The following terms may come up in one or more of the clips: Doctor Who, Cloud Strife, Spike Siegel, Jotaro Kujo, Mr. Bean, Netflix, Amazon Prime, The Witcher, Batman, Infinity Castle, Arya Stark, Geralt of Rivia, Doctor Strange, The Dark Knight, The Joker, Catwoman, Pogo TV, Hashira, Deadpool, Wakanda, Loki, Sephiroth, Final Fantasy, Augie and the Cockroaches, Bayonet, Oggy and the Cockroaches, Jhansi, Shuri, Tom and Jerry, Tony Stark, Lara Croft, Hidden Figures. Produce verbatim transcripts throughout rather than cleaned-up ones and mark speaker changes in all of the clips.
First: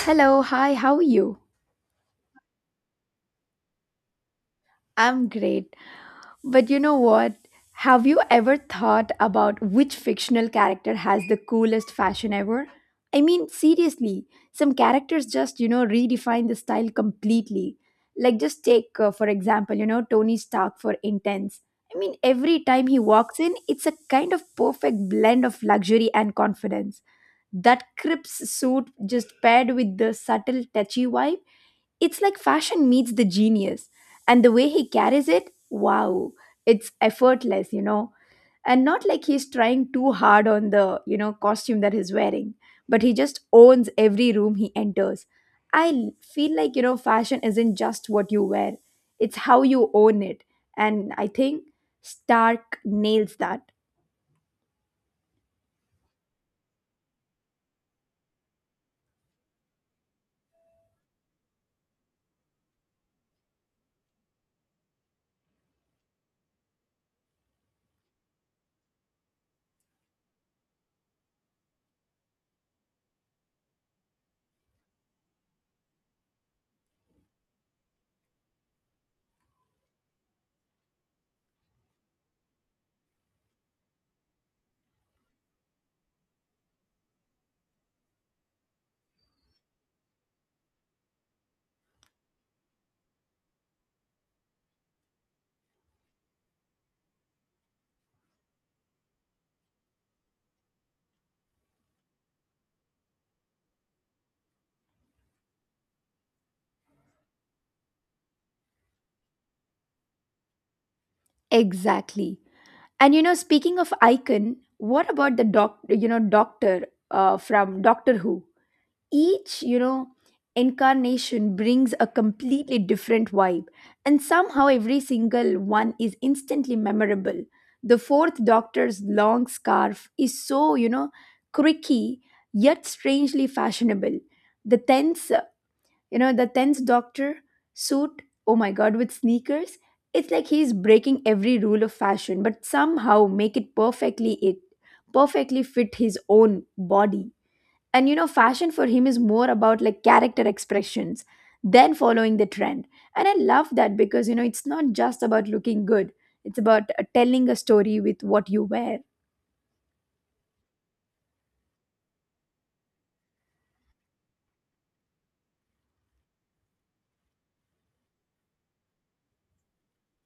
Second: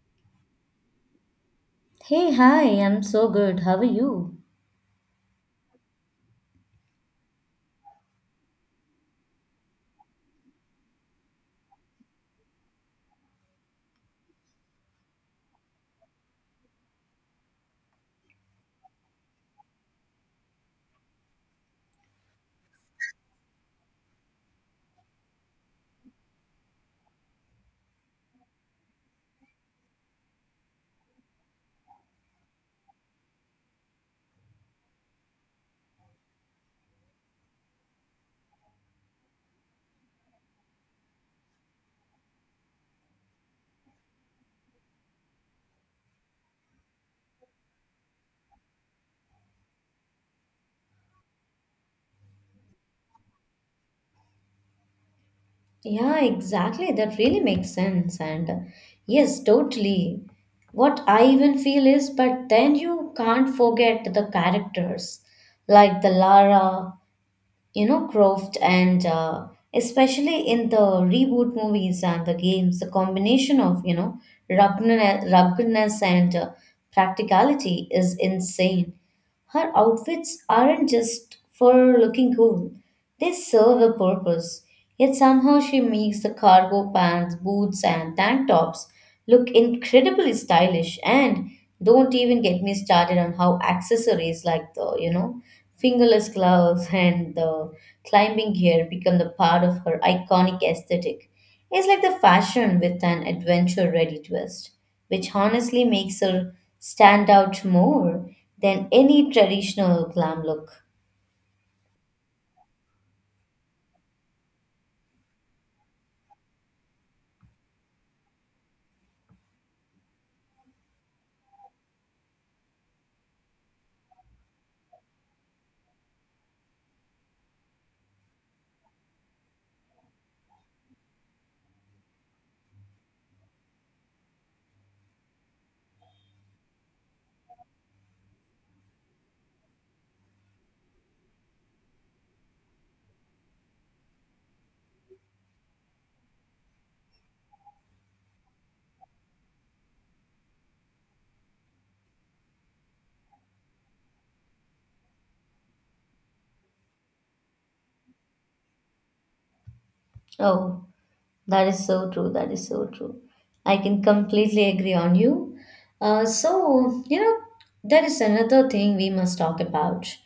Speaker 1: Hello, hi, how are you?
Speaker 2: Hey, hi, I'm so good. How are you?
Speaker 1: I'm great. But you know what? Have you ever thought about which fictional character has the coolest fashion ever? I mean, seriously, some characters just, you know, redefine the style completely. Like, just take, uh, for example, you know, Tony Stark for Intense. I mean, every time he walks in, it's a kind of perfect blend of luxury and confidence. That crisp suit just paired with the subtle, touchy vibe. It's like fashion meets the genius. And the way he carries it, wow, it's effortless, you know. And not like he's trying too hard on the, you know, costume that he's wearing, but he just owns every room he enters. I l- feel like, you know, fashion isn't just what you wear, it's how you own it. And I think Stark nails that.
Speaker 2: Yeah, exactly. That really makes sense. And yes, totally. What I even feel is, but then you can't forget the characters like the Lara, you know, Croft, and uh, especially in the reboot movies and the games, the combination of, you know, ruggedness ruggedness and uh, practicality is insane. Her outfits aren't just for looking cool, they serve a purpose. Yet somehow she makes the cargo pants, boots, and tank tops look incredibly stylish. And don't even get me started on how accessories like the, you know, fingerless gloves and the climbing gear become the part of her iconic aesthetic. It's like the fashion with an adventure ready twist, which honestly makes her stand out more than any traditional glam look.
Speaker 1: Exactly. And you know, speaking of icon, what about the doc, you know, doctor uh, from Doctor Who? Each, you know, incarnation brings a completely different vibe, and somehow every single one is instantly memorable. The fourth doctor's long scarf is so, you know, quirky, yet strangely fashionable. The tenth you know the tenth doctor suit, oh my god, with sneakers, it's like he's breaking every rule of fashion, but somehow make it perfectly it perfectly fit his own body. And you know, fashion for him is more about like character expressions than following the trend. And I love that because, you know, it's not just about looking good, it's about uh, telling a story with what you wear.
Speaker 2: Oh, that is so true. That is so true. I can completely agree on you. Uh, so, you know, there is another thing we must talk about.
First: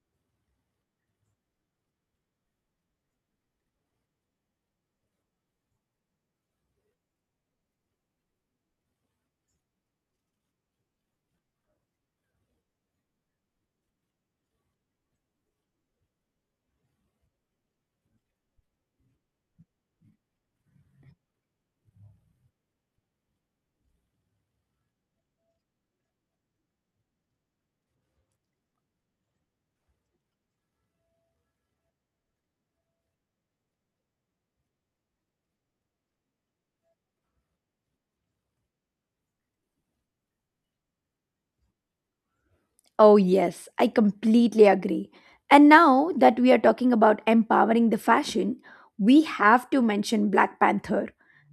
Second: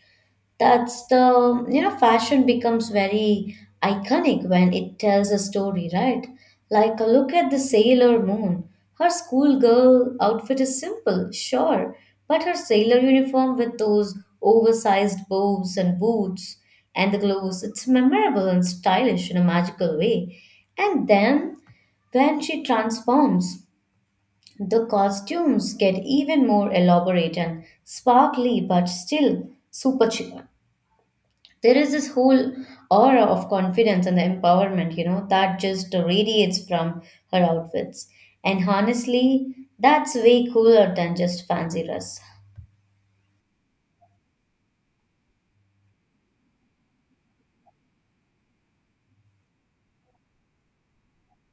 Speaker 2: That's the, you know, fashion becomes very iconic when it tells a story, right? Like, uh, look at the Sailor Moon. Her schoolgirl outfit is simple, sure, but her sailor uniform with those oversized bows and boots and the gloves, it's memorable and stylish in a magical way. And then, when she transforms, the costumes get even more elaborate and sparkly, but still super chic. There is this whole aura of confidence and the empowerment, you know, that just radiates from her outfits. And honestly, that's way cooler than just fancy dress.
Speaker 1: Oh, yes, I completely agree. And now that we are talking about empowering the fashion, we have to mention Black Panther.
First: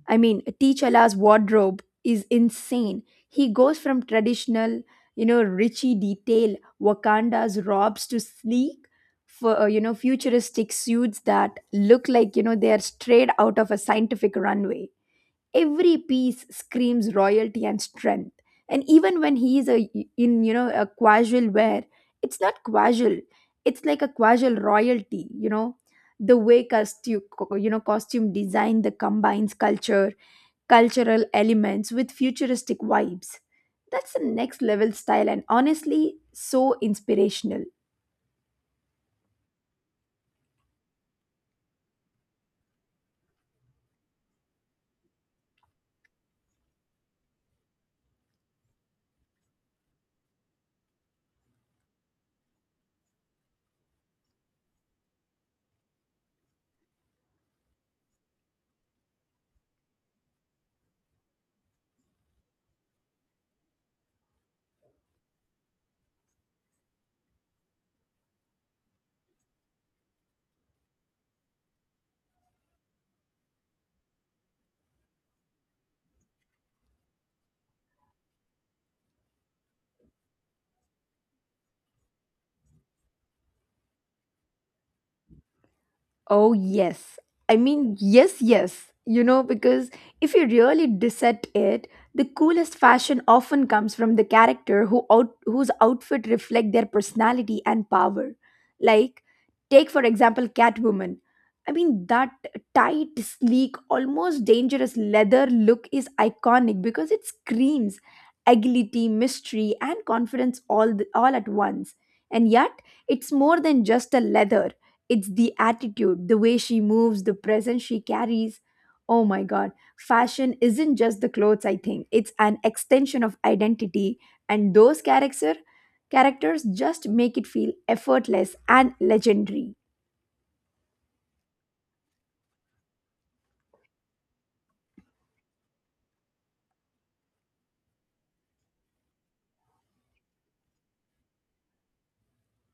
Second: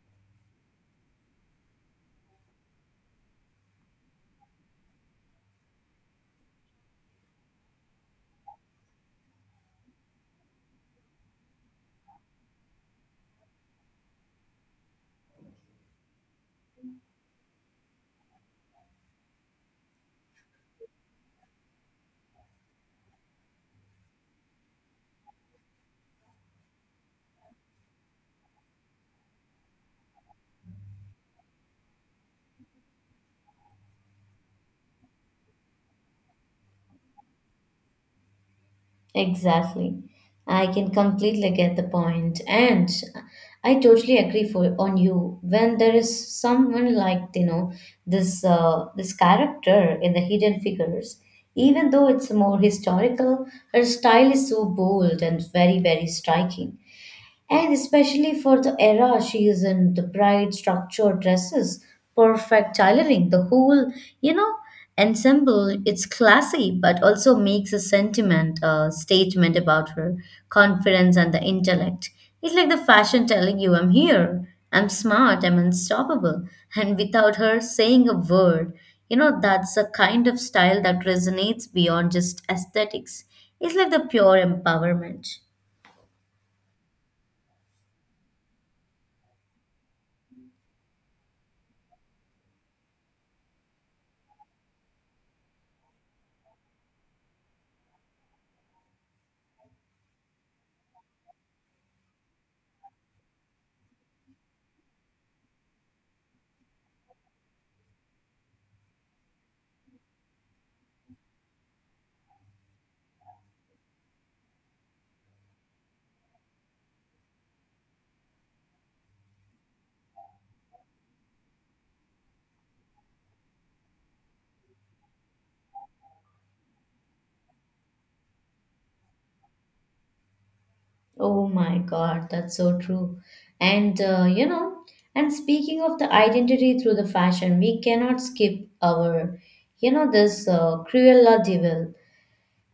Speaker 1: I mean, T'Challa's wardrobe is insane. He goes from traditional, you know, richy detail Wakanda's robes to sleek, for, uh, you know, futuristic suits that look like, you know, they are straight out of a scientific runway. Every piece screams royalty and strength. And even when he is a in you know a casual wear, it's not casual, it's like a casual royalty, you know. The way costume you know costume design that combines culture cultural elements with futuristic vibes, that's the next level style, and honestly so inspirational.
Speaker 2: Exactly. I can completely get the point, and I totally agree for on you. When there is someone like you know this uh, this character in the Hidden Figures, even though it's more historical, her style is so bold and very very striking. And especially for the era she is in, the bright structured dresses, perfect tailoring, the whole, you know, ensemble, it's classy, but also makes a sentiment, a statement about her confidence and the intellect. It's like the fashion telling you, I'm here, I'm smart, I'm unstoppable. And without her saying a word, you know, that's a kind of style that resonates beyond just aesthetics. It's like the pure empowerment.
Speaker 1: Oh, yes. I mean, yes, yes. You know, because if you really dissect it, the coolest fashion often comes from the character who out, whose outfit reflect their personality and power. Like, take for example Catwoman. I mean, that tight, sleek, almost dangerous leather look is iconic because it screams agility, mystery, and confidence all the, all at once. And yet, it's more than just a leather, it's the attitude, the way she moves, the presence she carries. Oh my God. Fashion isn't just the clothes, I think. It's an extension of identity. And those character characters just make it feel effortless and legendary.
Speaker 2: Oh my God, that's so true. And uh, you know, and speaking of the identity through the fashion, we cannot skip our, you know, this uh, Cruella de Vil.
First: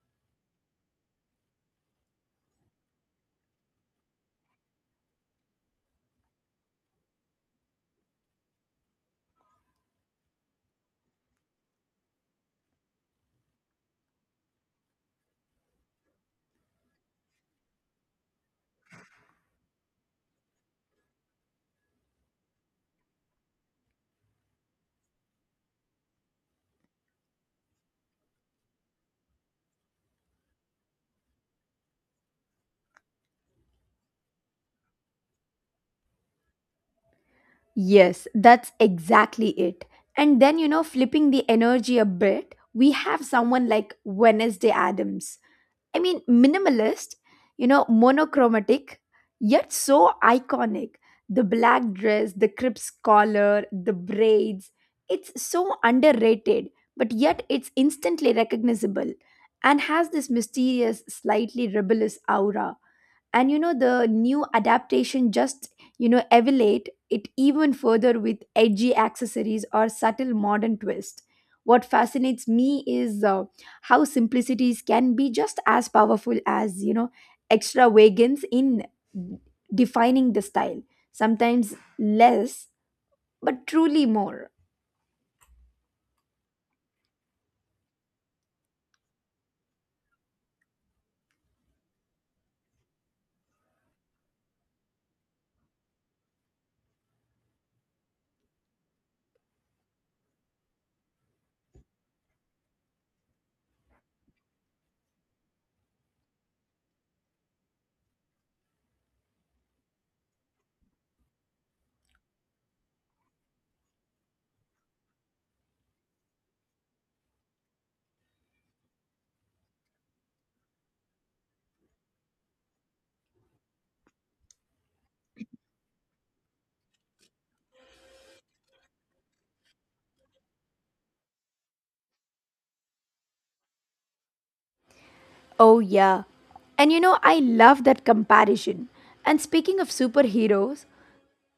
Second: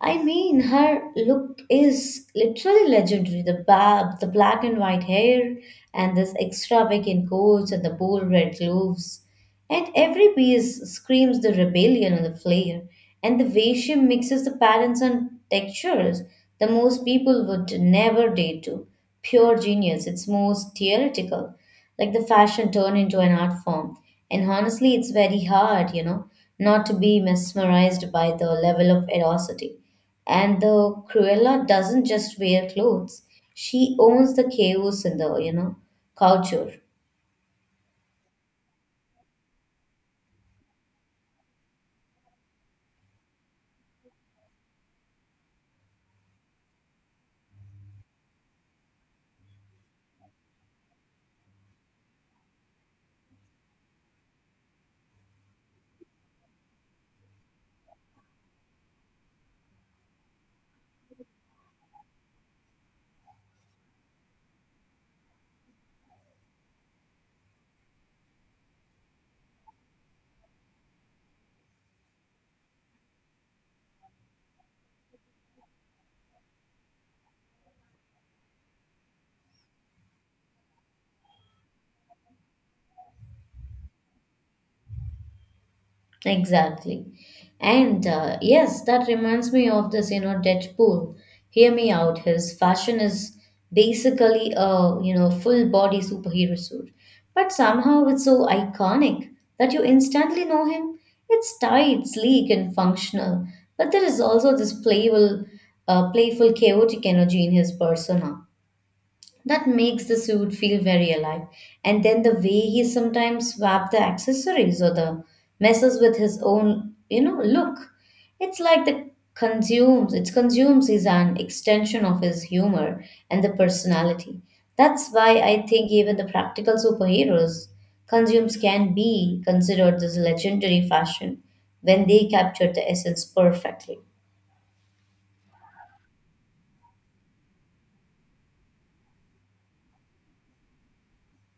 Speaker 2: I mean, her look is literally legendary. The bab, the black and white hair, and this extravagant coats and the bold red gloves. And every piece screams the rebellion and the flair. And the way she mixes the patterns and textures, the most people would never dare to. Pure genius. It's most theoretical. Like the fashion turned into an art form. And honestly, it's very hard, you know, not to be mesmerized by the level of erosity. And the Cruella doesn't just wear clothes; she owns the chaos in the you know culture.
Speaker 1: Yes, that's exactly it. And then, you know, flipping the energy a bit, we have someone like Wednesday Adams. I mean, minimalist, you know, monochromatic, yet so iconic. The black dress, the crisp collar, the braids. It's so underrated, but yet it's instantly recognizable, and has this mysterious, slightly rebellious aura. And you know, the new adaptation just, you know, elevate it even further with edgy accessories or subtle modern twist. What fascinates me is, uh, how simplicities can be just as powerful as, you know, extravagance in defining the style. Sometimes less, but truly more.
Speaker 2: Exactly. And uh, yes, that reminds me of this you know Deadpool. Hear me out. His fashion is basically a you know full body superhero suit, but somehow it's so iconic that you instantly know him. It's tight, sleek, and functional, but there is also this playful, uh, playful, chaotic energy in his persona. That makes the suit feel very alive. And then the way he sometimes swap the accessories or the messes with his own, you know, look. It's like the consumes, it consumes is an extension of his humor and the personality. That's why I think even the practical superheroes consumes can be considered this legendary fashion when they capture the essence perfectly.
Speaker 1: Oh yeah. And you know, I love that comparison. And speaking of superheroes,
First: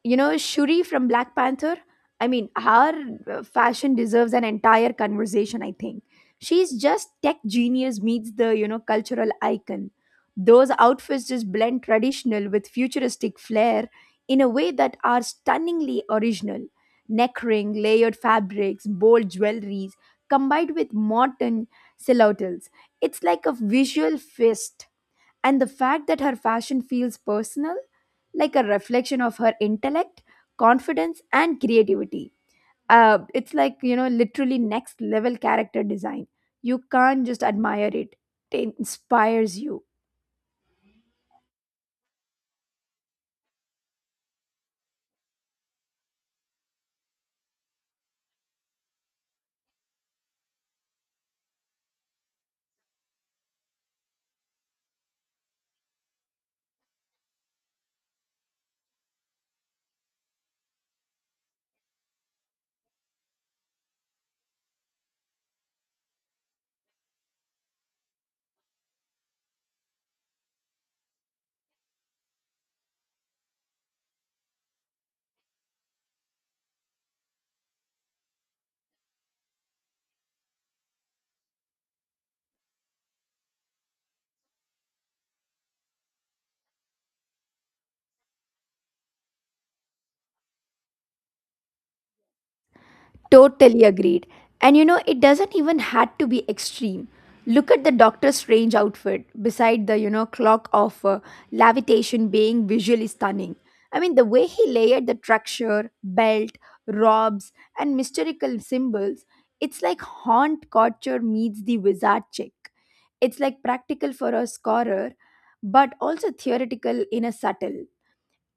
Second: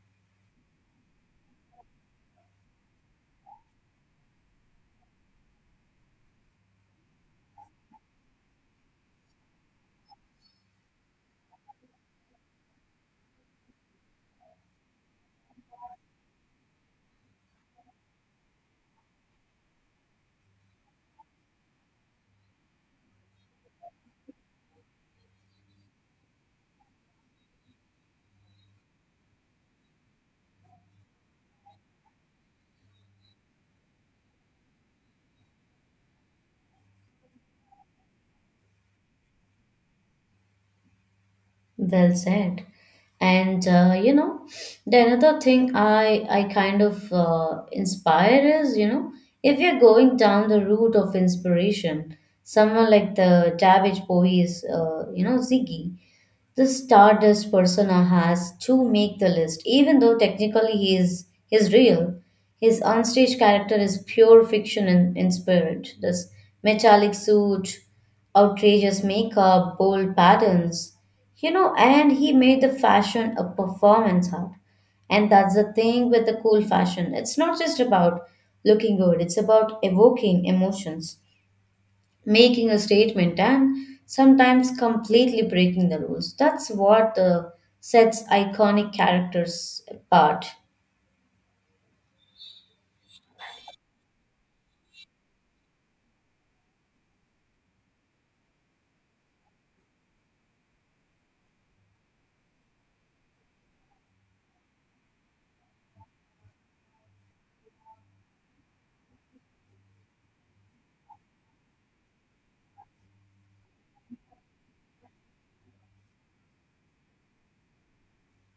Speaker 1: you know, Shuri from Black Panther. I mean, her, uh, fashion deserves an entire conversation, I think. She's just tech genius meets the, you know, cultural icon. Those outfits just blend traditional with futuristic flair in a way that are stunningly original. Neck ring, layered fabrics, bold jewelries combined with modern silhouettes, it's like a visual feast. And the fact that her fashion feels personal, like a reflection of her intellect, confidence, and creativity. Uh, it's like, you know, literally next level character design. You can't just admire it, it inspires you.
Speaker 2: Well said. And uh, you know, the another thing I I kind of uh, inspire is, you know, if you're going down the route of inspiration, someone like the Davish Bowie's, uh, you know, Ziggy. The Stardust persona has to make the list, even though technically he is he's real. His onstage character is pure fiction in, in spirit. This metallic suit, outrageous makeup, bold patterns, you know, and he made the fashion a performance art. And that's the thing with the cool fashion. It's not just about looking good, it's about evoking emotions making a statement and sometimes completely breaking the rules. That's what uh, sets iconic characters apart.
Speaker 1: Totally agreed. And you know, it doesn't even had to be extreme. Look at the Doctor Strange outfit beside the, you know, clock of uh, levitation, being visually stunning. I mean, the way he layered the structure, belt, robes, and mystical symbols, it's like haunt culture meets the wizard chick. It's like practical for a scorer, but also theoretical in a subtle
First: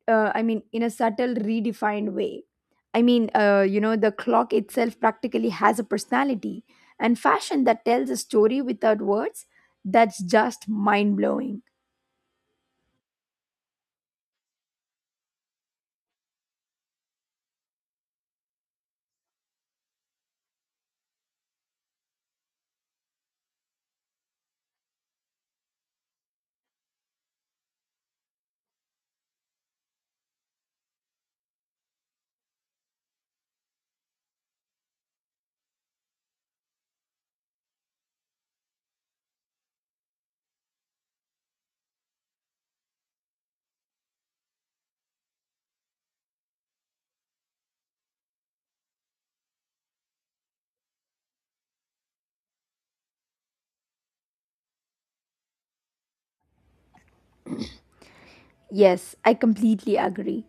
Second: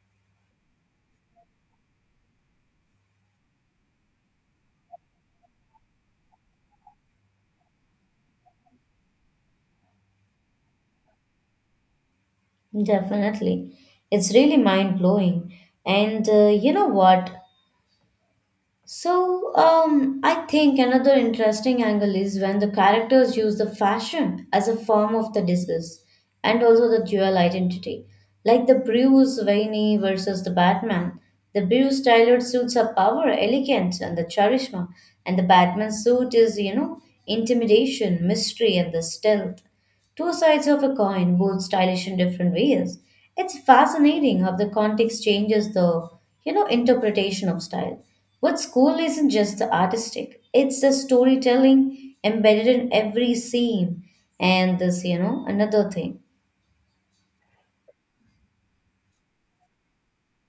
Speaker 1: uh, I mean, in a subtle, redefined way. I mean, uh, you know, the clock itself practically has a personality, and fashion that tells a story without words. That's just mind blowing.
Speaker 2: Definitely. It's really mind blowing. And uh, you know what? So, um, I think another interesting angle is when the characters use the fashion as a form of the disguise and also the dual identity. Like the Bruce Wayne versus the Batman. The Bruce tailored suits are power, elegance, and the charisma, and the Batman suit is, you know, intimidation, mystery, and the stealth. Two sides of a coin, both stylish in different ways. It's fascinating how the context changes the, you know, interpretation of style. What's cool isn't just the artistic; it's the storytelling embedded in every scene. And this, you know, another thing.
Speaker 1: Yes, I completely agree.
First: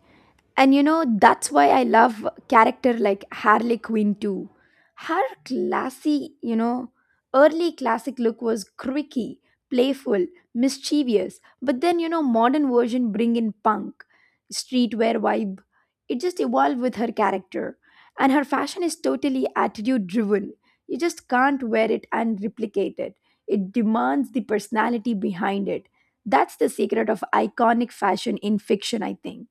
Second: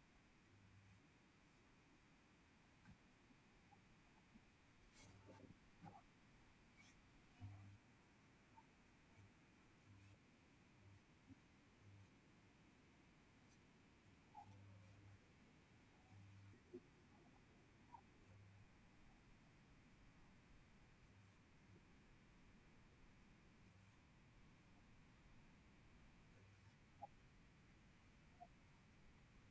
Speaker 1: And you know, that's why I love character like Harley Quinn too. Her classy, you know, early classic look was quirky, playful, mischievous. But then, you know, modern version bring in punk, streetwear vibe. It just evolved with her character. And her fashion is totally attitude driven. You just can't wear it and replicate it. It demands the personality behind it. That's the secret of iconic fashion in fiction, I think,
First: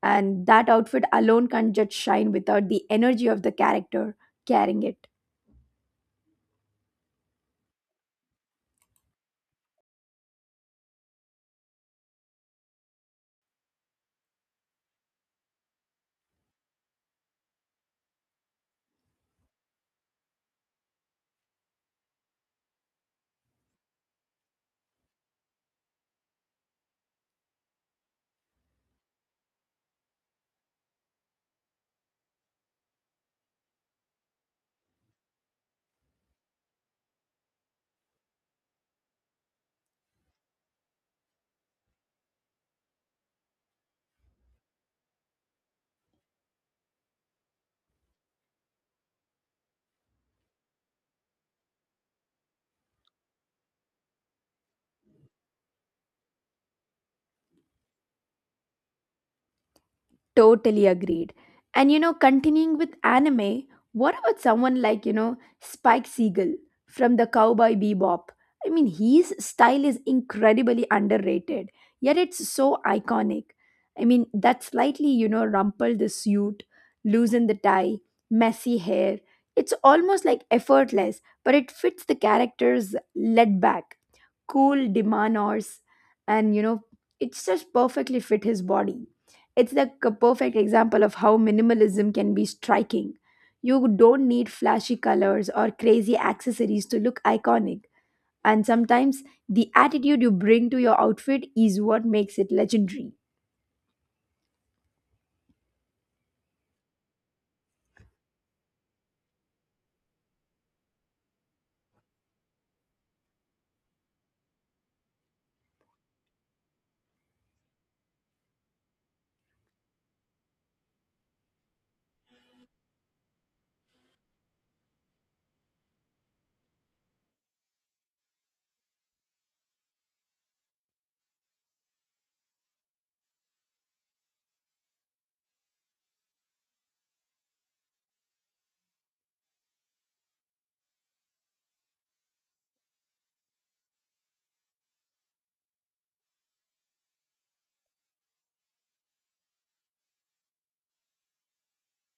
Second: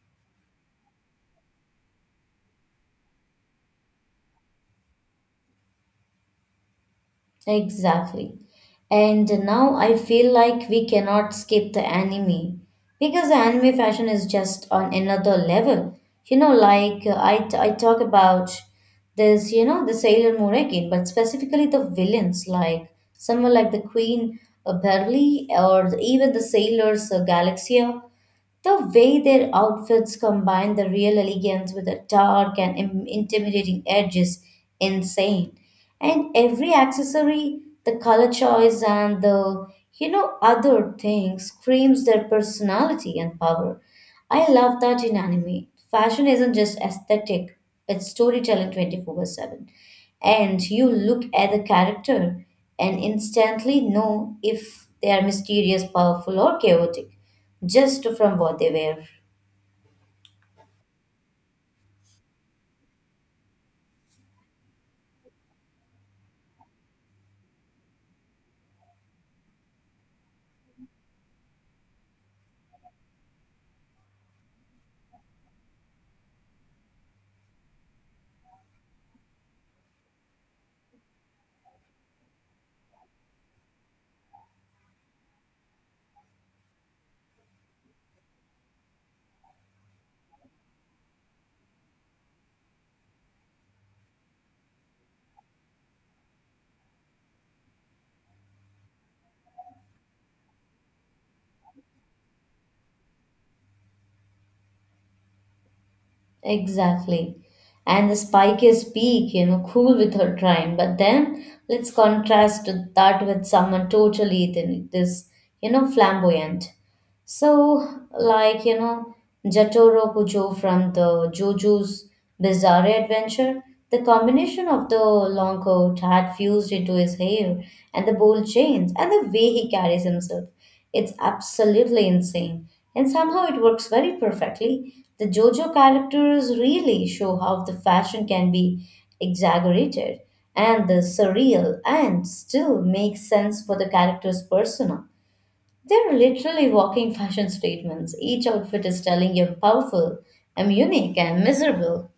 Speaker 1: and that outfit alone can't just shine without the energy of the character carrying it.
Speaker 2: Exactly. And now I feel like we cannot skip the anime because the anime fashion is just on another level. You know, like uh, I, t- I talk about this, you know, the Sailor Moon again, but specifically the villains, like someone like the Queen uh, Beverly or the- even the Sailors uh, Galaxia. The way their outfits combine the real elegance with the dark and im- intimidating edge is insane. And every accessory, the color choice, and the you know other things screams their personality and power. I love that in anime. Fashion isn't just aesthetic, it's storytelling twenty-four seven. And you look at the character and instantly know if they are mysterious, powerful, or chaotic, just from what they wear.
Speaker 1: Totally agreed. And you know, continuing with anime, what about someone like, you know, Spike Siegel from the Cowboy Bebop? I mean, his style is incredibly underrated, yet it's so iconic. I mean, that slightly, you know, rumple the suit, loosen the tie, messy hair. It's almost like effortless, but it fits the character's laid back, cool demeanors, and you know, it's just perfectly fit his body. It's the c- perfect example of how minimalism can be striking. You don't need flashy colors or crazy accessories to look iconic, and sometimes the attitude you bring to your outfit is what makes it legendary.
Speaker 2: Exactly. And the spike is peak, you know, cool with her crime. But then let's contrast that with someone totally th- this, you know, flamboyant. So, like, you know, Jotaro Kujo from the JoJo's Bizarre Adventure, the combination of the long coat hat fused into his hair and the bold chains and the way he carries himself, it's absolutely insane. And somehow it works very perfectly. The JoJo characters really show how the fashion can be exaggerated and the surreal and still makes sense for the character's persona. They're literally walking fashion statements. Each outfit is telling you I powerful, I'm unique, I'm miserable.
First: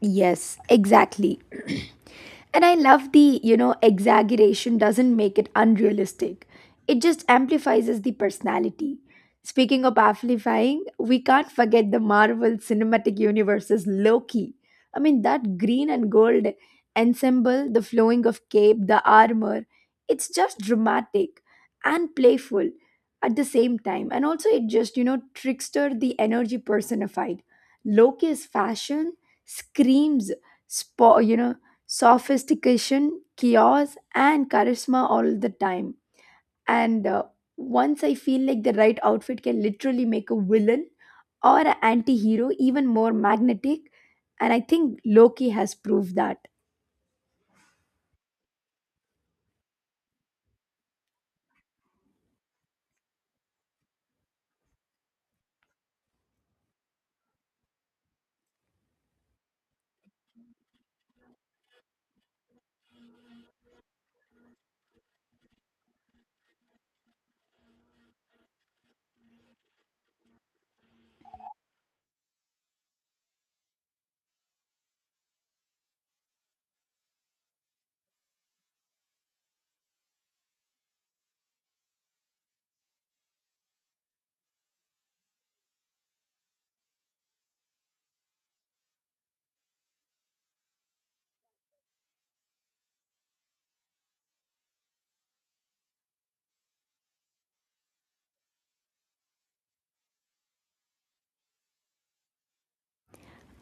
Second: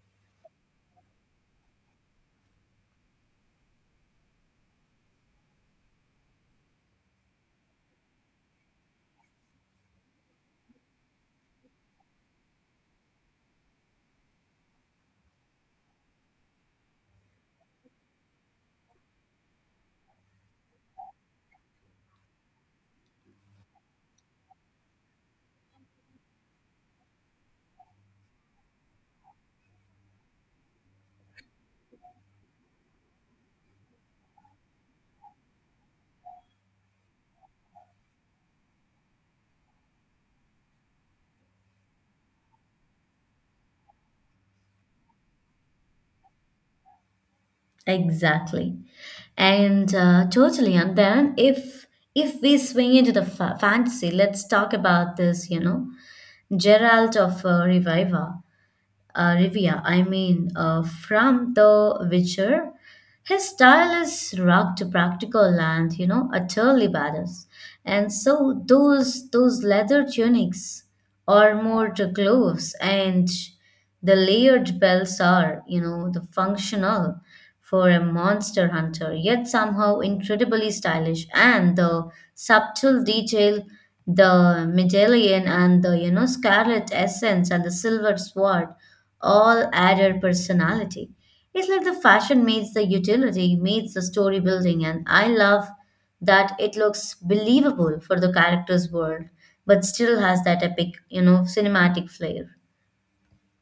Speaker 1: Yes, exactly. And I love the, you know, exaggeration doesn't make it unrealistic. It just amplifies the personality. Speaking of amplifying, we can't forget the Marvel Cinematic Universe's Loki. I mean, that green and gold ensemble, the flowing of cape, the armor, it's just dramatic and playful at the same time. And also, it just, you know, trickster the energy personified. Loki's fashion screams spo- you know sophistication, chaos, and charisma all the time. And uh, once I feel like the right outfit can literally make a villain or an anti hero even more magnetic, and I think Loki has proved that.
Speaker 2: Exactly. And uh, totally. And then if if we swing into the fa- fantasy, let's talk about this, you know, Geralt of uh, Reviva. Uh, Rivia, I mean, uh, from The Witcher. His style is rock to practical and, you know, utterly badass. And so those those leather tunics or more to gloves and the layered belts are, you know, the functional for a monster hunter, yet somehow incredibly stylish. And the subtle detail, the medallion and the you know scarlet essence and the silver sword all added personality. It's like the fashion meets the utility, meets the story building, and I love that it looks believable for the character's world, but still has that epic, you know, cinematic flair.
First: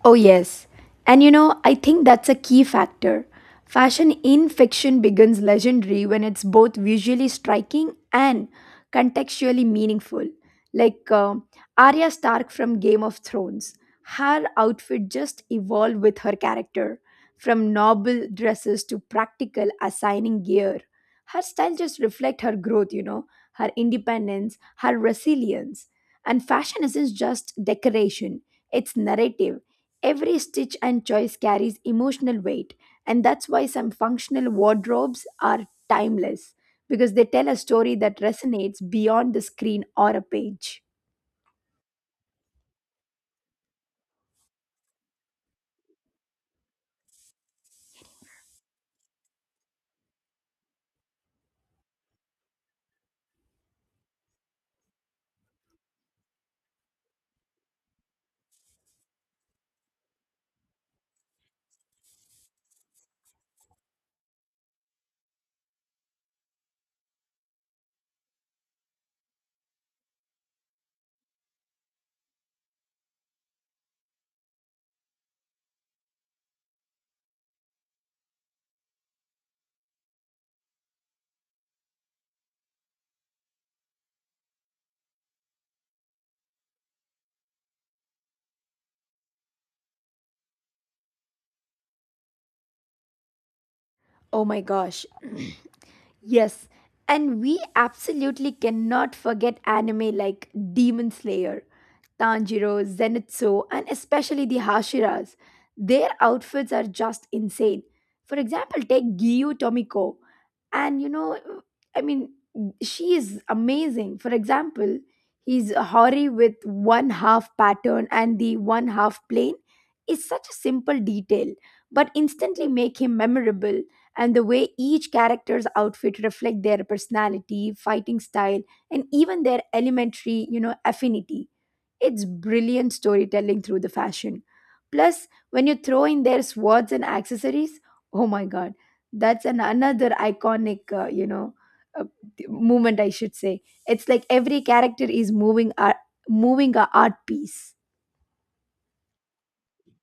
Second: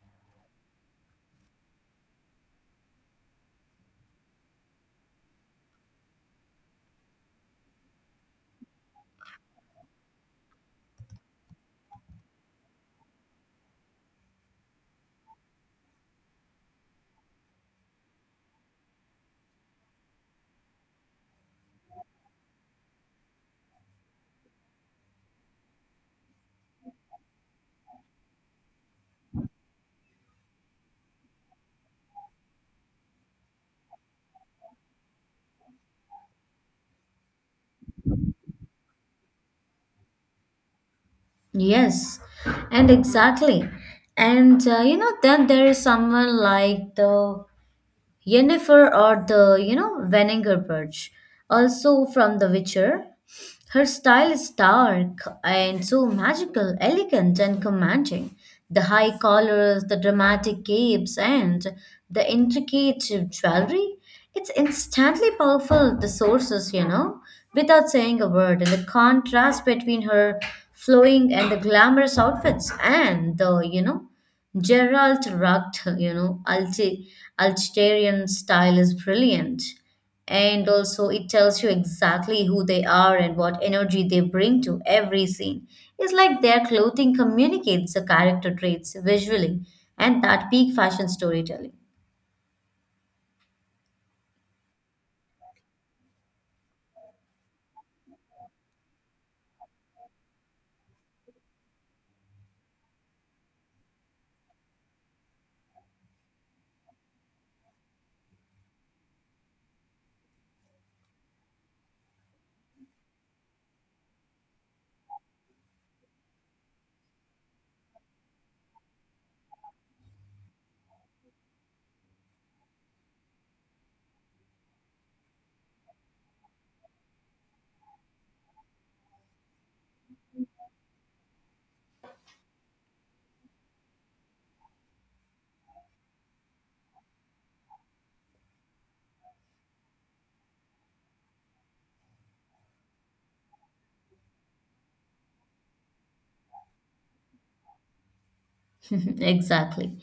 Speaker 1: Oh, yes. And you know, I think that's a key factor. Fashion in fiction becomes legendary when it's both visually striking and contextually meaningful. Like uh, Arya Stark from Game of Thrones, her outfit just evolved with her character, from noble dresses to practical assigning gear. Her style just reflects her growth, you know, her independence, her resilience. And fashion isn't just decoration, it's narrative. Every stitch and choice carries emotional weight, and that's why some functional wardrobes are timeless because they tell a story that resonates beyond the screen or a page.
Speaker 2: Yes, and exactly. And uh, you know, then there is someone like the Yennefer or the, you know, Veninger also from The Witcher. Her style is stark and so magical, elegant, and commanding. The high collars, the dramatic capes, and the intricate jewelry. It's instantly powerful, the sources, you know, without saying a word. And the contrast between her flowing and the glamorous outfits and the, you know, Gerald Rugged, you know, Alti- Alterian style is brilliant and also it tells you exactly who they are and what energy they bring to every scene. It's like their clothing communicates the character traits visually and that peak fashion storytelling.
Speaker 1: Oh my gosh. Yes. And we absolutely cannot forget anime like Demon Slayer, Tanjiro, Zenitsu, and especially the Hashiras. Their outfits are just insane. For example, take Gyu Tomiko. And you know, I mean, she is amazing. For example, his hori with one half pattern and the one half plane is such a simple detail, but instantly make him memorable. And the way each character's outfit reflect their personality, fighting style, and even their elementary, you know, affinity, it's brilliant storytelling through the fashion. Plus, when you throw in their swords and accessories, oh my god, that's an another iconic, uh, you know uh, movement, I should say. It's like every character is moving art, moving a art piece.
Speaker 2: Exactly.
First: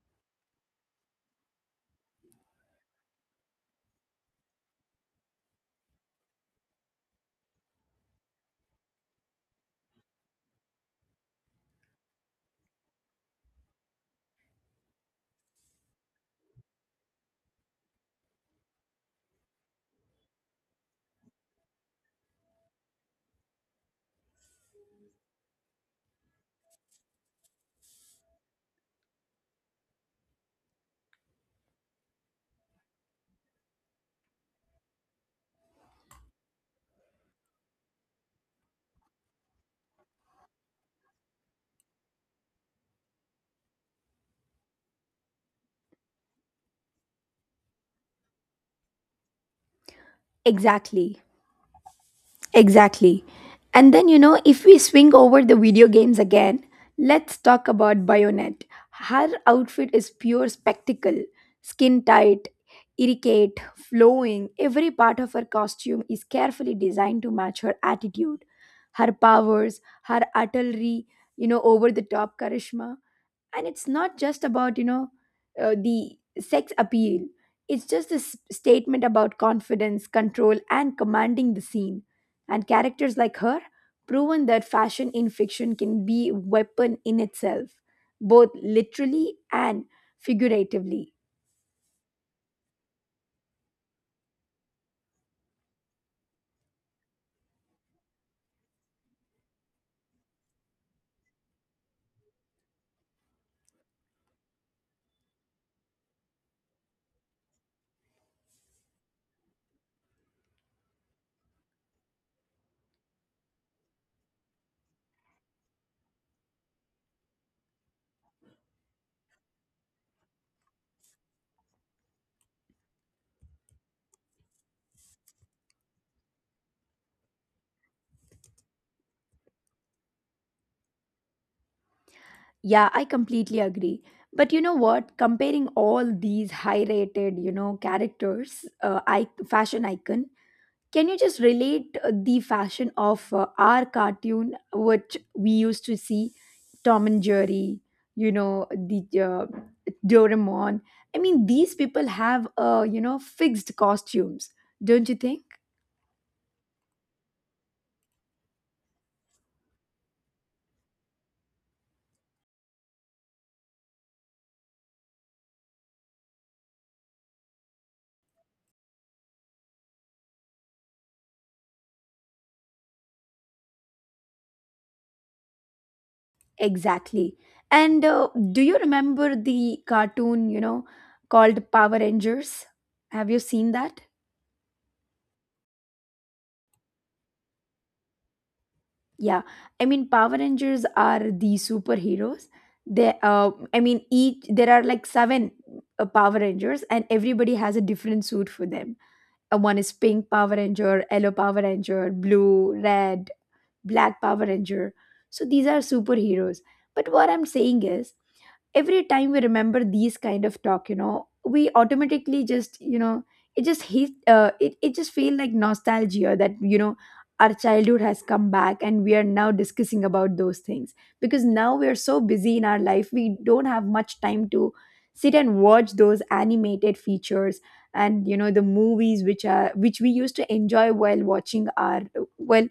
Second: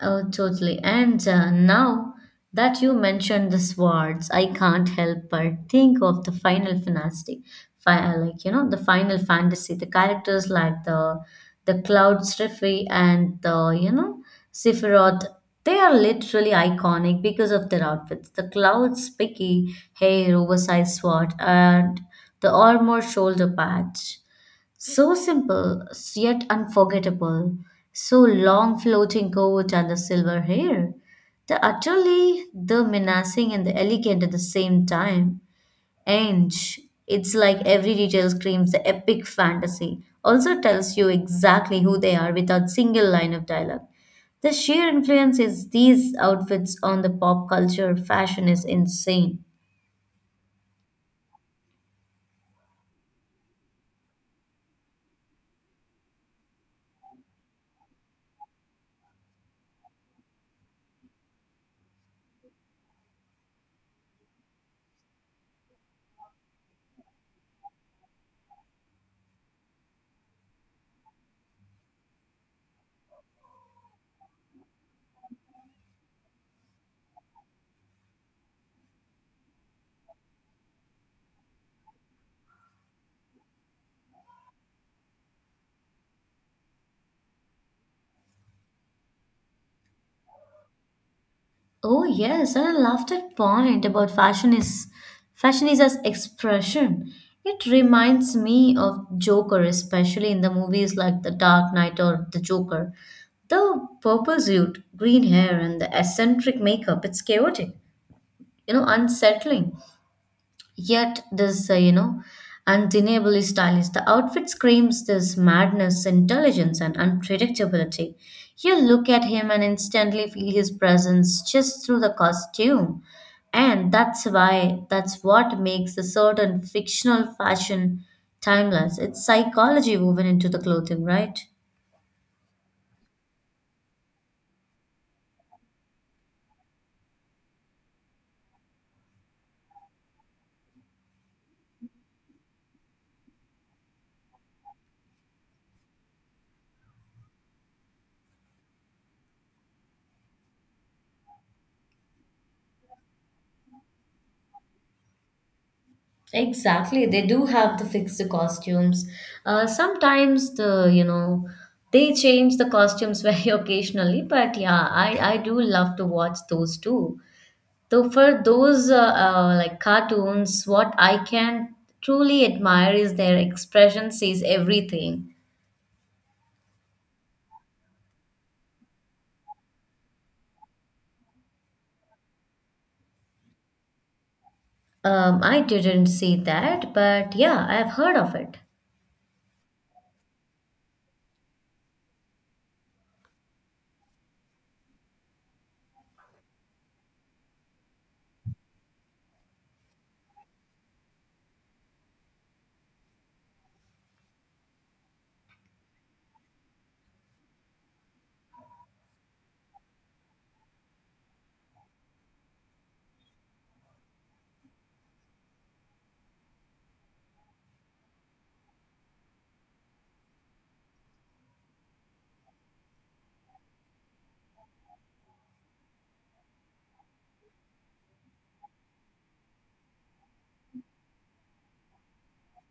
Speaker 2: Oh, totally. And uh, now that you mentioned the swords, I can't help but think of the final fantasy. Fi- uh, like, you know, the final fantasy, the characters like the the Cloud Striffy and the, you know, Sephiroth, they are literally iconic because of their outfits. The Cloud's spiky hair, oversized sword, and the armor shoulder patch. So simple, yet unforgettable. So long floating coat and the silver hair. The utterly, the menacing and the elegant at the same time. And it's like every detail screams the epic fantasy. Also tells you exactly who they are without single line of dialogue. The sheer influence is these outfits on the pop culture fashion is insane.
Speaker 1: Exactly. Exactly. And then, you know, if we swing over the video games again, let's talk about Bayonet. Her outfit is pure spectacle, skin tight, irrigate, flowing. Every part of her costume is carefully designed to match her attitude, her powers, her artillery, you know, over the top charisma. And it's not just about, you know, uh, the sex appeal, it's just this statement about confidence, control, and commanding the scene. And characters like her proven that fashion in fiction can be a weapon in itself, both literally and figuratively.
Speaker 2: Oh yes, and I love that point about fashion is fashion is as expression. It reminds me of Joker, especially in the movies like The Dark Knight or The Joker. The purple suit, green hair, and the eccentric makeup, it's chaotic, you know, unsettling. Yet this, uh, you know, undeniably stylish. The outfit screams this madness, intelligence, and unpredictability. You look at him and instantly feel his presence just through the costume. And that's why, that's what makes a certain fictional fashion timeless. It's psychology woven into the clothing, right?
Speaker 1: Yeah, I completely agree. But you know what, comparing all these high rated, you know, characters, uh, I- fashion icon. Can you just relate uh, the fashion of uh, our cartoon, which we used to see, Tom and Jerry, you know, the uh, Doraemon? I mean, these people have, uh, you know, fixed costumes, don't you think?
Speaker 2: Exactly, they do have to fix the costumes. Uh, sometimes the you know they change the costumes very occasionally, but yeah, I I do love to watch those too. Though for those uh, uh, like cartoons, what I can truly admire is their expression says everything.
Speaker 1: Exactly. And uh, do you remember the cartoon, you know, called Power Rangers? Have you seen that?
Speaker 2: Um, I didn't see that, but yeah, I've heard of it.
Speaker 1: Yeah, I mean, Power Rangers are the superheroes. They, uh, I mean, each, there are like seven uh, Power Rangers, and everybody has a different suit for them. Uh, one is pink Power Ranger, yellow Power Ranger, blue, red, black Power Ranger. So these are superheroes. But what I'm saying is, every time we remember these kind of talk you know we automatically just you know it just hit uh, it, it just feel like nostalgia that you know our childhood has come back and we are now discussing about those things because now we are so busy in our life we don't have much time to sit and watch those animated features and you know the movies which are which we used to enjoy while watching our well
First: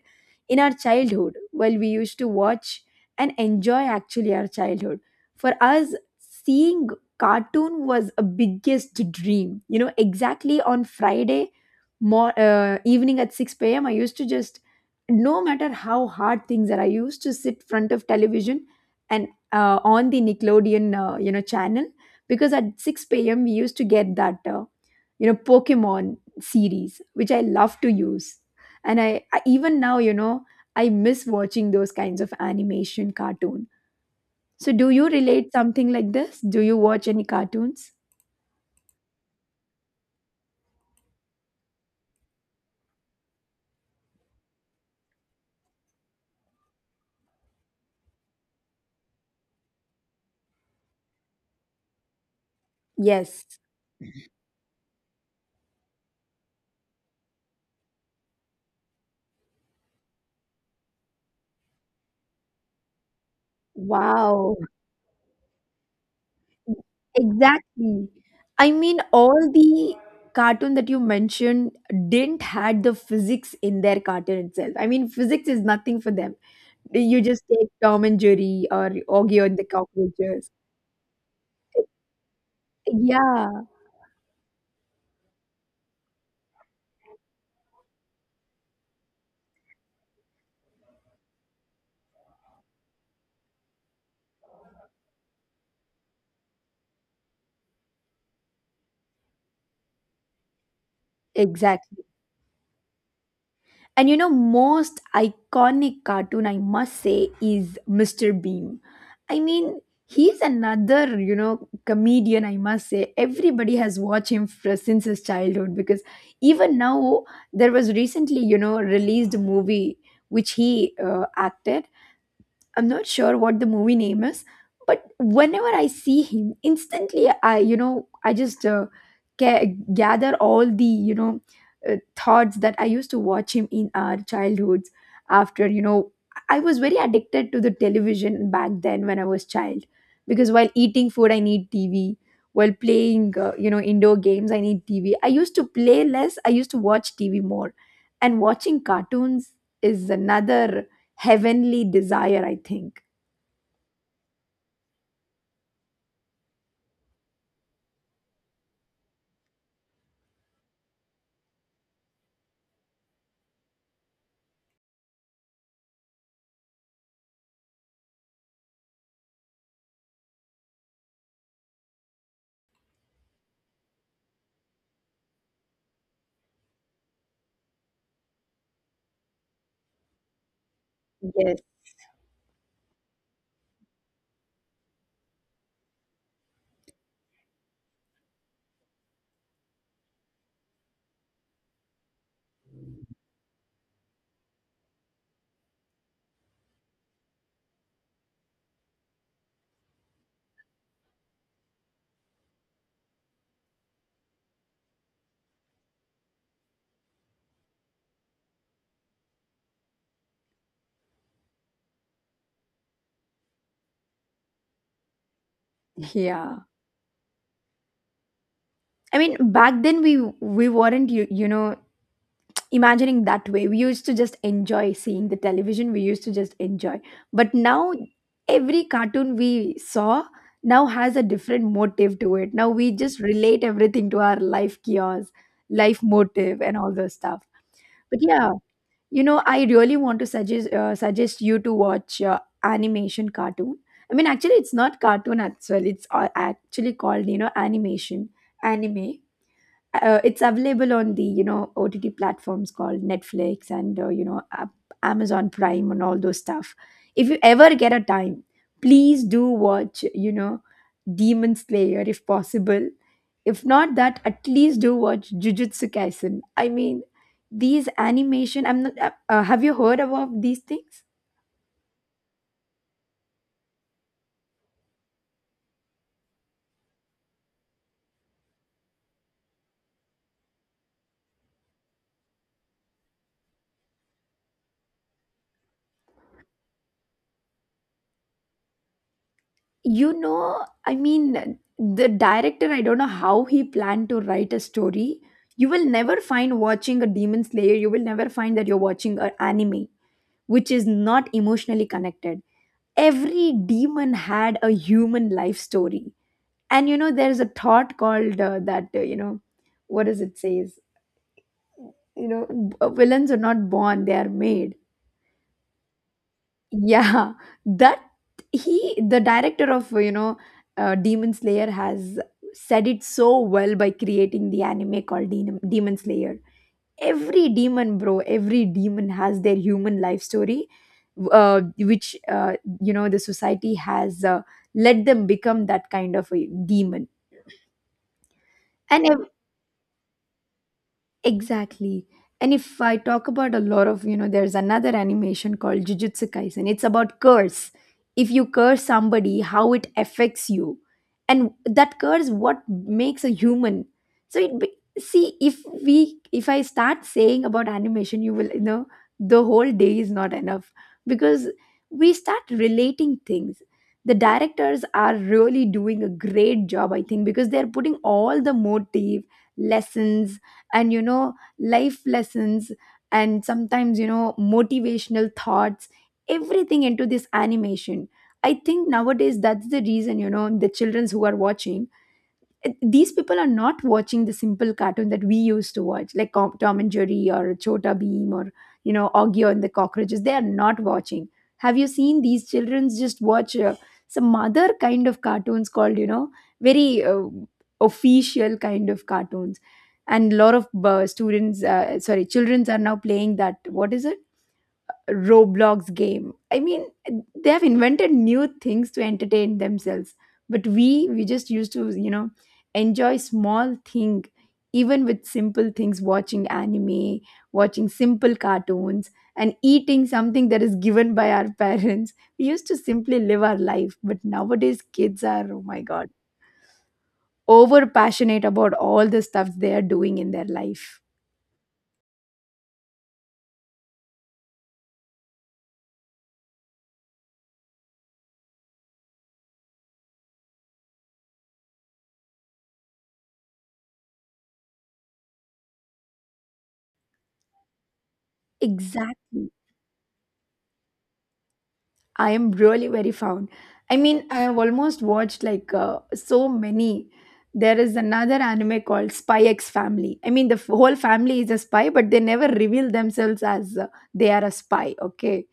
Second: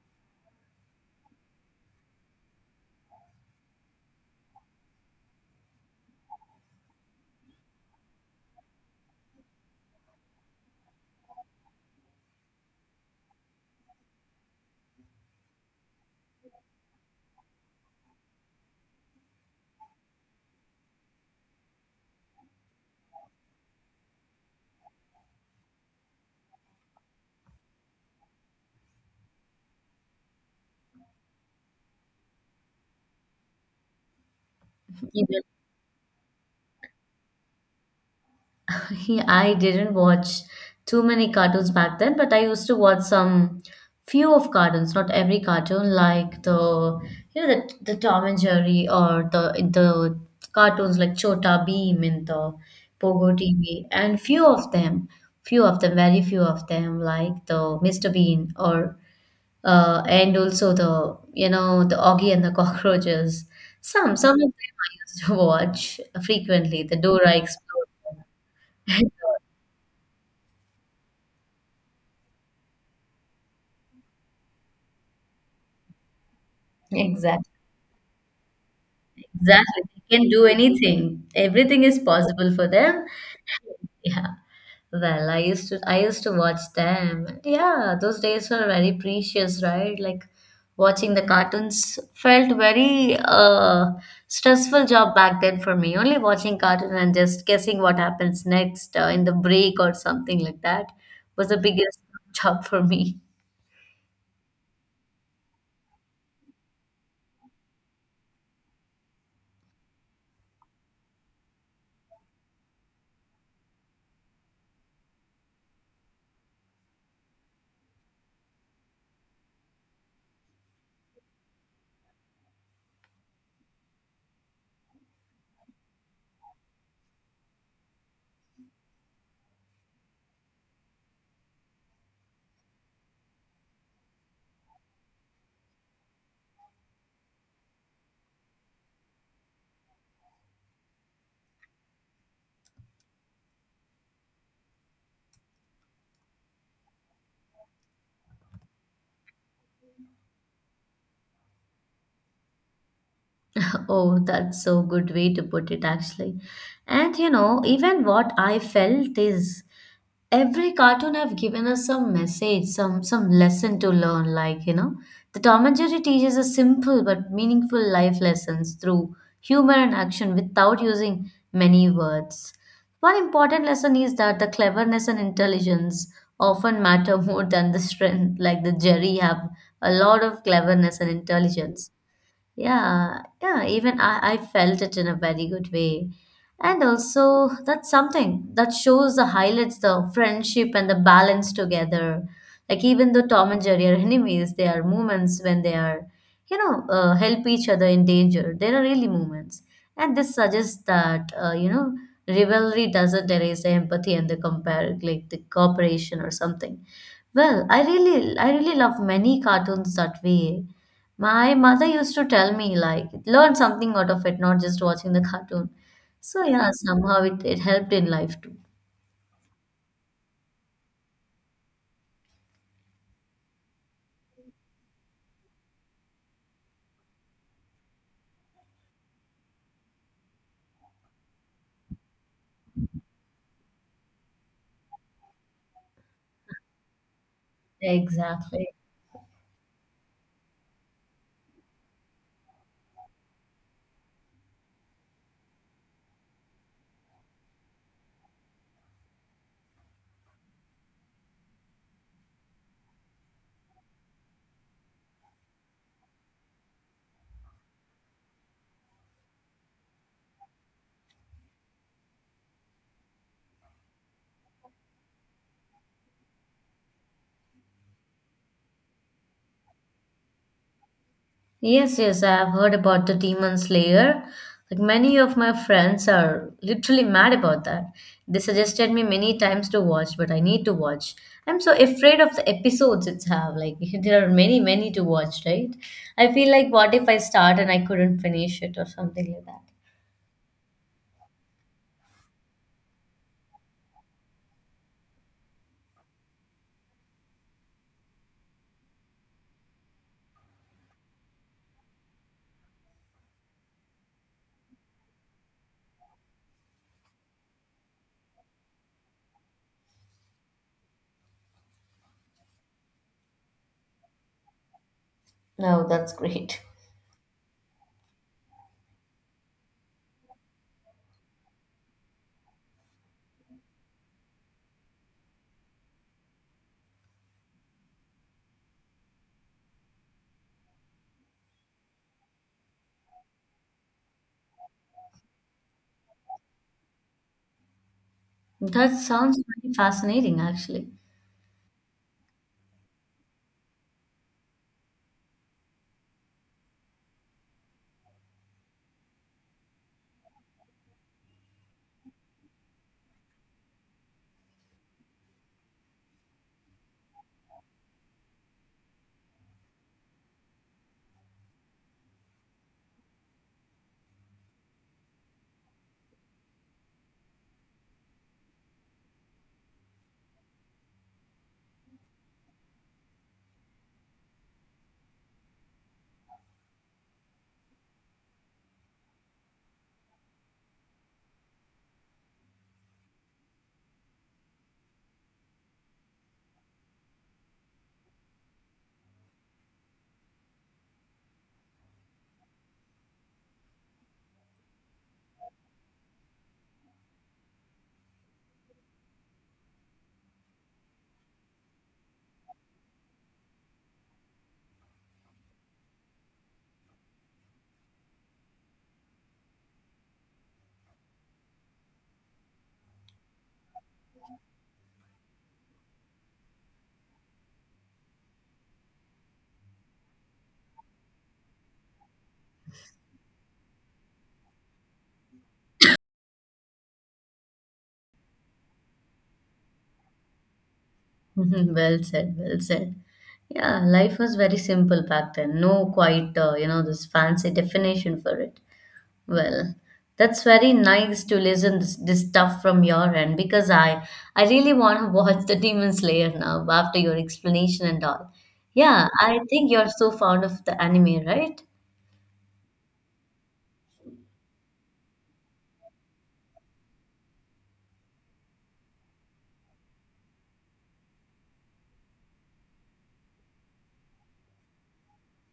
Speaker 1: in our childhood while we used to watch and enjoy actually our childhood for us seeing cartoon was a biggest dream you know exactly on Friday more uh, evening at six p.m. I used to just, no matter how hard things are, I used to sit front of television and uh, on the Nickelodeon uh, you know channel because at six p.m. we used to get that uh, you know Pokemon series which I love to use. And I, I even now you know I miss watching those kinds of animation cartoon. So, do you relate something like this? Do you watch any cartoons?
Speaker 2: I didn't watch too many cartoons back then, but I used to watch some few of cartoons, not every cartoon, like the you know the, the Tom and Jerry or the the cartoons like Chota Beam and the Pogo
Speaker 1: Yes.
Speaker 2: T V, and few of them, few of them, very few of them, like the mister Bean or uh, and also the you know the Augie and the Cockroaches. Some some of them
Speaker 1: Wow.
Speaker 2: I used to watch frequently. The Dora Explorer.
Speaker 1: Exactly. I mean, all the cartoon that you mentioned didn't had the physics in their cartoon itself. I mean, physics is nothing for them. You just
Speaker 2: Exactly.
Speaker 1: take Tom and Jerry or Augie and the
Speaker 2: Exactly. They can do
Speaker 1: Cockroaches.
Speaker 2: anything. Everything is possible for them.
Speaker 1: Yeah,
Speaker 2: Yeah. Well, I used to I used to watch them. And yeah, those days were very precious, right? Like watching the cartoons felt very uh stressful job back then for me. Only watching cartoon and just guessing what happens next uh, in the break or something like that was the biggest
Speaker 1: exactly.
Speaker 2: job for me.
Speaker 1: And you know, most iconic cartoon, I must say, is mister Bean. I mean, he's another, you know, comedian, I must say. Everybody has watched him fr- since his childhood because even now, there was recently, you know, released a movie which he uh, acted. I'm not sure what the movie name is, but whenever I see him, instantly I, you know, I just uh, ga- gather all the, you know, uh, thoughts that I used to watch him in our childhoods. After, you know, I was very addicted to the television back then when I was child, because while eating food, I need T V. While playing, uh, you know, indoor games, I need T V. I used to play less. I used to watch T V more, and watching cartoons is another heavenly desire, I think.
Speaker 2: Oh, that's so good way to put it actually. And you know, even what I felt is every cartoon have given us some message, some some lesson to learn. Like you know, the Tom and Jerry teaches us simple but meaningful life lessons through humor and action without using many words. One important lesson is that the cleverness and intelligence often matter more than the strength. Like the Jerry have a lot of cleverness and
Speaker 1: Yes.
Speaker 2: intelligence, yeah, yeah, even I, I felt it in a very good way. And also, that's something that shows the highlights the friendship and the balance together. Like, even though Tom and Jerry are enemies, there are moments when they are, you know, uh, help each other in danger. There are really moments. And this suggests that, uh, you know, rivalry doesn't erase the empathy and the compare, like the cooperation or something. Well, I really, I really love many cartoons that way my mother used to tell me like learn something out of it, not just watching the cartoon. So
Speaker 1: Yeah.
Speaker 2: yeah, somehow it, it helped in life too.
Speaker 1: I mean, back then we we weren't, you you know imagining that way. We used to just enjoy seeing the television, we used to just enjoy. But now every cartoon we saw now has a different motive to it. Now we just relate everything to our life chaos, life motive, and all those stuff. But yeah,
Speaker 2: Exactly.
Speaker 1: you know, I really want to suggest uh, suggest you to watch uh, animation cartoon. I mean, actually it's not cartoon as well, it's a- actually called, you know, animation, anime. Uh, it's available on the, you know, O T T platforms called Netflix and uh, you know uh, Amazon Prime and all those stuff. If you ever get a time, please do watch, you know, Demon Slayer if possible. If not that, at least do watch Jujutsu Kaisen. I mean, these animation. I'm not. Uh, uh, have you heard about these things?
Speaker 2: Yes, yes, I have heard about the Demon Slayer. Like many of my friends are literally mad about that. They suggested me many times to watch, but I need to watch. I'm so afraid of the episodes it's have. Like there are many, many to watch, right? I feel like what if I start and I couldn't finish it or something like that.
Speaker 1: You know, I mean, the director, I don't know how he planned to write a story. You will never find watching a Demon Slayer, you will never find that you're watching an anime, which is not emotionally connected. Every demon had a human life story. And you know, there's a thought called uh, that, uh, you know, what does it say? You know, b- villains are not born, they are made.
Speaker 2: No, that's great.
Speaker 1: Yeah, that he, the director of, you know, uh, Demon Slayer has said it so well by creating the anime called Dem- Demon Slayer. Every demon, bro, every demon has their human life story, uh, which, uh, you know, the society has uh, let them become that kind of a demon.
Speaker 2: That
Speaker 1: And
Speaker 2: sounds very fascinating, actually.
Speaker 1: exactly. And if I talk about a lot of, you know, there's another animation called Jujutsu Kaisen. It's about curse. If you curse somebody, how it affects you. And that curse what makes a human. So it be, see if we if I start saying about animation, you will, you know, the whole day is not enough, because we start relating things. The directors are really doing a great job, I think, because they're putting all the motive, lessons, and you know, life lessons, and sometimes you know, motivational thoughts, everything into this animation. I think nowadays that's the reason, you know, the childrens who are watching, these people are not watching the simple cartoon that we used to watch, like Com- Tom and Jerry or Chota Beam or you know Augie and the Cockroaches. They are not watching. Have you seen these children just watch uh, some other kind of cartoons called, you know, very uh, official kind of cartoons? And a lot of uh, students, uh, sorry, childrens are now playing that. What is it? Roblox game. I mean, they have invented new things to entertain themselves. But we, we just used to, you know, enjoy small thing, even with simple things, watching anime, watching simple cartoons, and eating something that is given by our parents. We used to simply live our life. But nowadays, kids are, oh my God, over passionate about all the stuff they are doing in their life.
Speaker 2: Well said, well said. Yeah, life was very simple back then. No quite, uh, you know, this fancy definition for it. Well, that's very nice to listen this, this stuff from your end because I I really want to watch the Demon Slayer now after your explanation and all. Yeah, I
Speaker 1: Exactly.
Speaker 2: think you're so fond of the anime, right?
Speaker 1: I am really very fond. I mean, I have almost watched like uh, so many. There is another anime called Spy X Family. I mean, the f- whole family is a spy, but they never reveal themselves as uh, they are a spy. Okay,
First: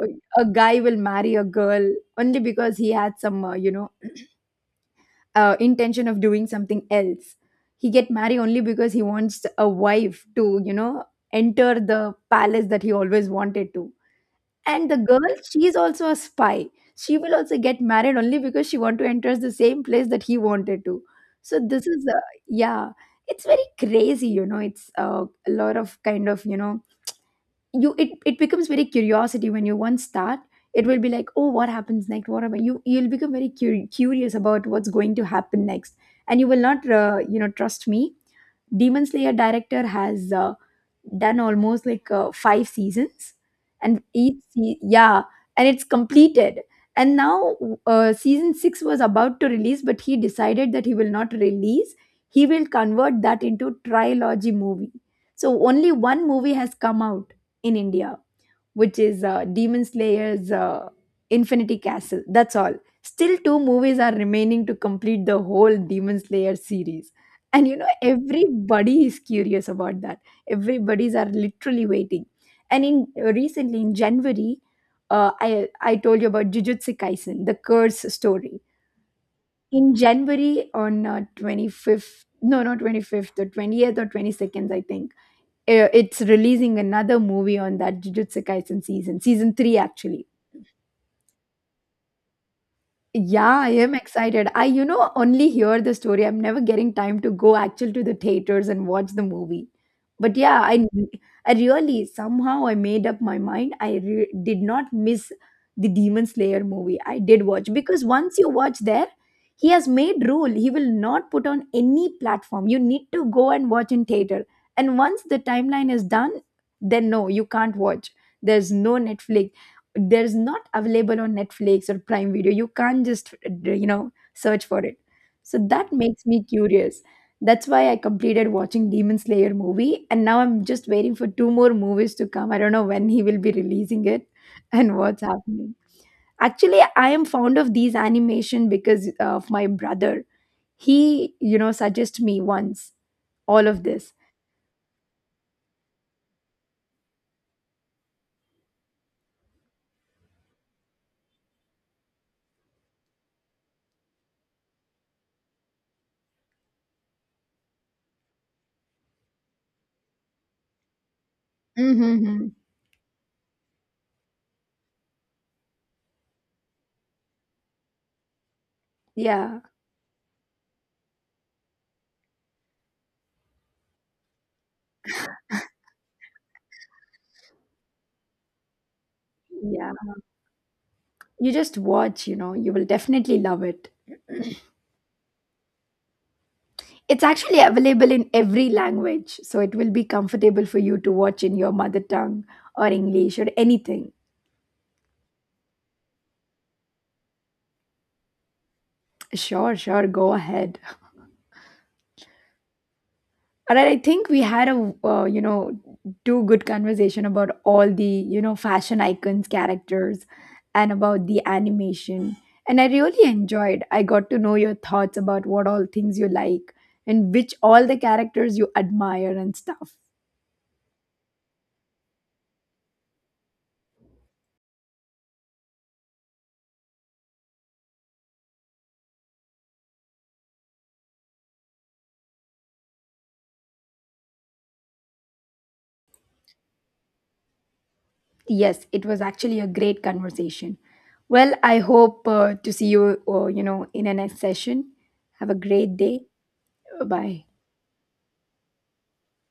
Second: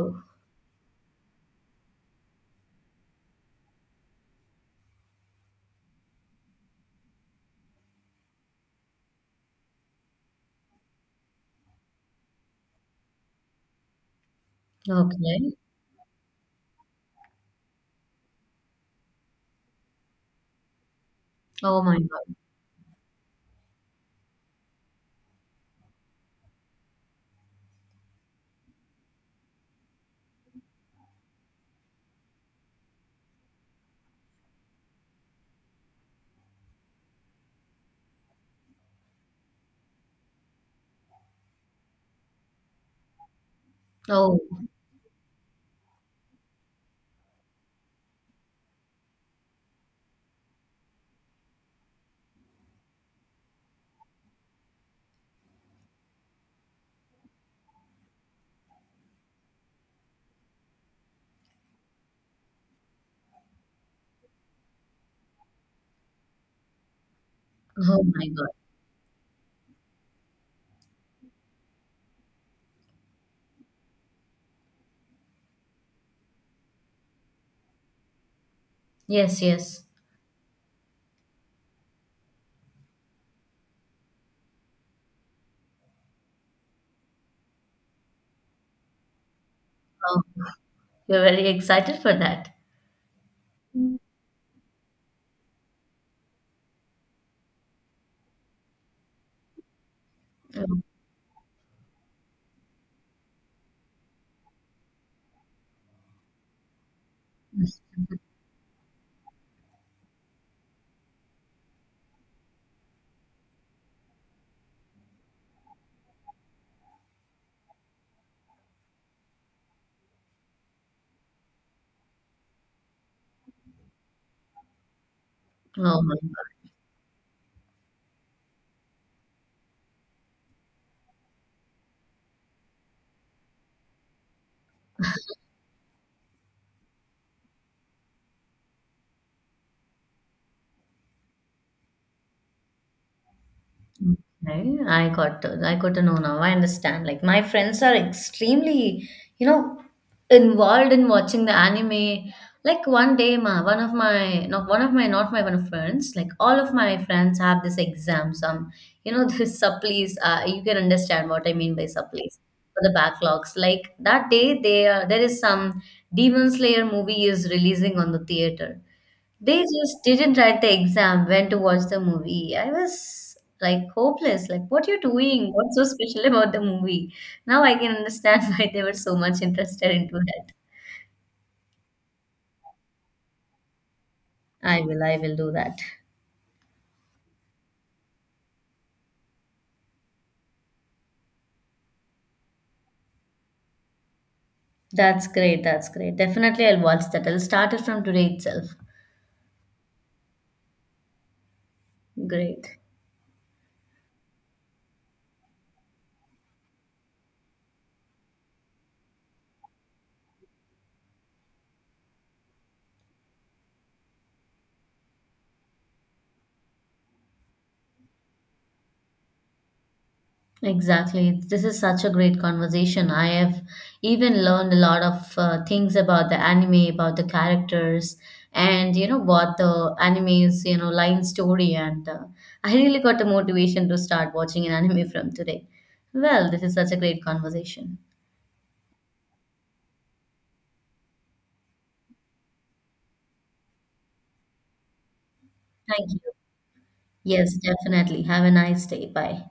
Speaker 1: a a guy will marry a girl only because he had some, uh, you know, uh, intention of doing something else. He get married only because he wants a wife to, you know, enter the palace that he always wanted to. And the girl,
Speaker 2: okay.
Speaker 1: she is also a spy. She will also get married only because she want to enter the same place that he wanted to. So
Speaker 2: Oh
Speaker 1: this
Speaker 2: my
Speaker 1: is uh,
Speaker 2: God.
Speaker 1: yeah, it's very crazy, you know, it's uh, a lot of kind of, you know, you it, it becomes very curiosity when you once start. It will be like, oh, what happens next? What about you you'll become very cur- curious about what's going to happen next. And you will not uh, you know, trust me, Demon Slayer director has uh, done almost like uh, five seasons. And each
Speaker 2: Oh,
Speaker 1: se- yeah, and it's completed. And now uh, season six was about to release, but he decided that he will not release, he will convert that into trilogy movie. So only one movie has come out in India, which is uh, Demon Slayer's uh, Infinity Castle. That's all. Still, two movies are remaining to complete the whole Demon Slayer series. And you know,
Speaker 2: oh my God.
Speaker 1: everybody is curious about that. Everybody's are literally waiting. And in uh, recently in January, uh, I I told you about Jujutsu Kaisen, the curse story.
Speaker 2: Yes, yes.
Speaker 1: In January on uh, twenty-fifth, no, not twenty-fifth, the twentieth or twenty-second, I think uh, it's releasing another movie on that Jujutsu Kaisen season, season three
Speaker 2: Oh.
Speaker 1: actually.
Speaker 2: You're very excited for that.
Speaker 1: Yeah, I am excited. I, you know, only hear the story. I'm never getting time to go actually to the theaters and watch the movie. But yeah,
Speaker 2: Mm.
Speaker 1: I, I really somehow I made up my mind. I re did not miss the Demon Slayer movie. I did watch because once you watch there, he has made rule. He will not put on any platform. You need to go and watch in theater. And once the timeline is done, then no, you can't watch. There's no Netflix there's not available on Netflix or Prime Video, you can't just uh, you know, search for it. So that
Speaker 2: Oh my
Speaker 1: makes me
Speaker 2: God.
Speaker 1: curious. That's why I completed watching Demon Slayer movie, and now I'm just waiting for two more movies to come. I don't know when he will be releasing it and what's happening. Actually, I am fond of these animation because of my brother. He, you know, suggested me once all of this.
Speaker 2: Okay. I got to, I got to know now. I understand. Like my friends are extremely, you know, involved in watching the anime. Like one day, ma, one of my not one of my not my one of friends. Like all of my friends have this exam. Some, you know, this supplies. Uh, you can understand what I mean by supplies
Speaker 1: Mm-hmm.
Speaker 2: for the backlogs. Like that day, there there is some Demon Slayer movie is releasing on the theater.
Speaker 1: Yeah,
Speaker 2: They just didn't write the exam when to watch the movie. I was like hopeless. Like, what you're doing? What's so special about the movie? Now I can understand why they were so much interested
Speaker 1: yeah,
Speaker 2: into that.
Speaker 1: you just watch, you know, you will definitely love it.
Speaker 2: I will, I will do that.
Speaker 1: It's actually available in every language, so it will be comfortable for you to watch in your mother tongue or English or anything.
Speaker 2: That's great, that's great. Definitely I'll watch that. I'll start it from today itself.
Speaker 1: Sure, sure, go ahead.
Speaker 2: Great.
Speaker 1: All right, I think we had a uh, you know two good conversation about all the you know fashion icons characters and about the animation, and I really enjoyed. I got to know your thoughts about what all things you like and which all the characters you admire and stuff.
Speaker 2: Exactly. This is such a great conversation. I have even learned a lot of uh, things about the anime, about the characters, and you know what the anime's you know line story. And uh, I really got the motivation to start watching an anime from today. Well, this is such a great conversation.
Speaker 1: Yes, it was actually a great conversation. Well, I hope uh, to see you, uh, you know, in a next session. Have a great
Speaker 2: Thank you.
Speaker 1: day. Bye.
Speaker 2: Yes, definitely. Have a nice day. Bye.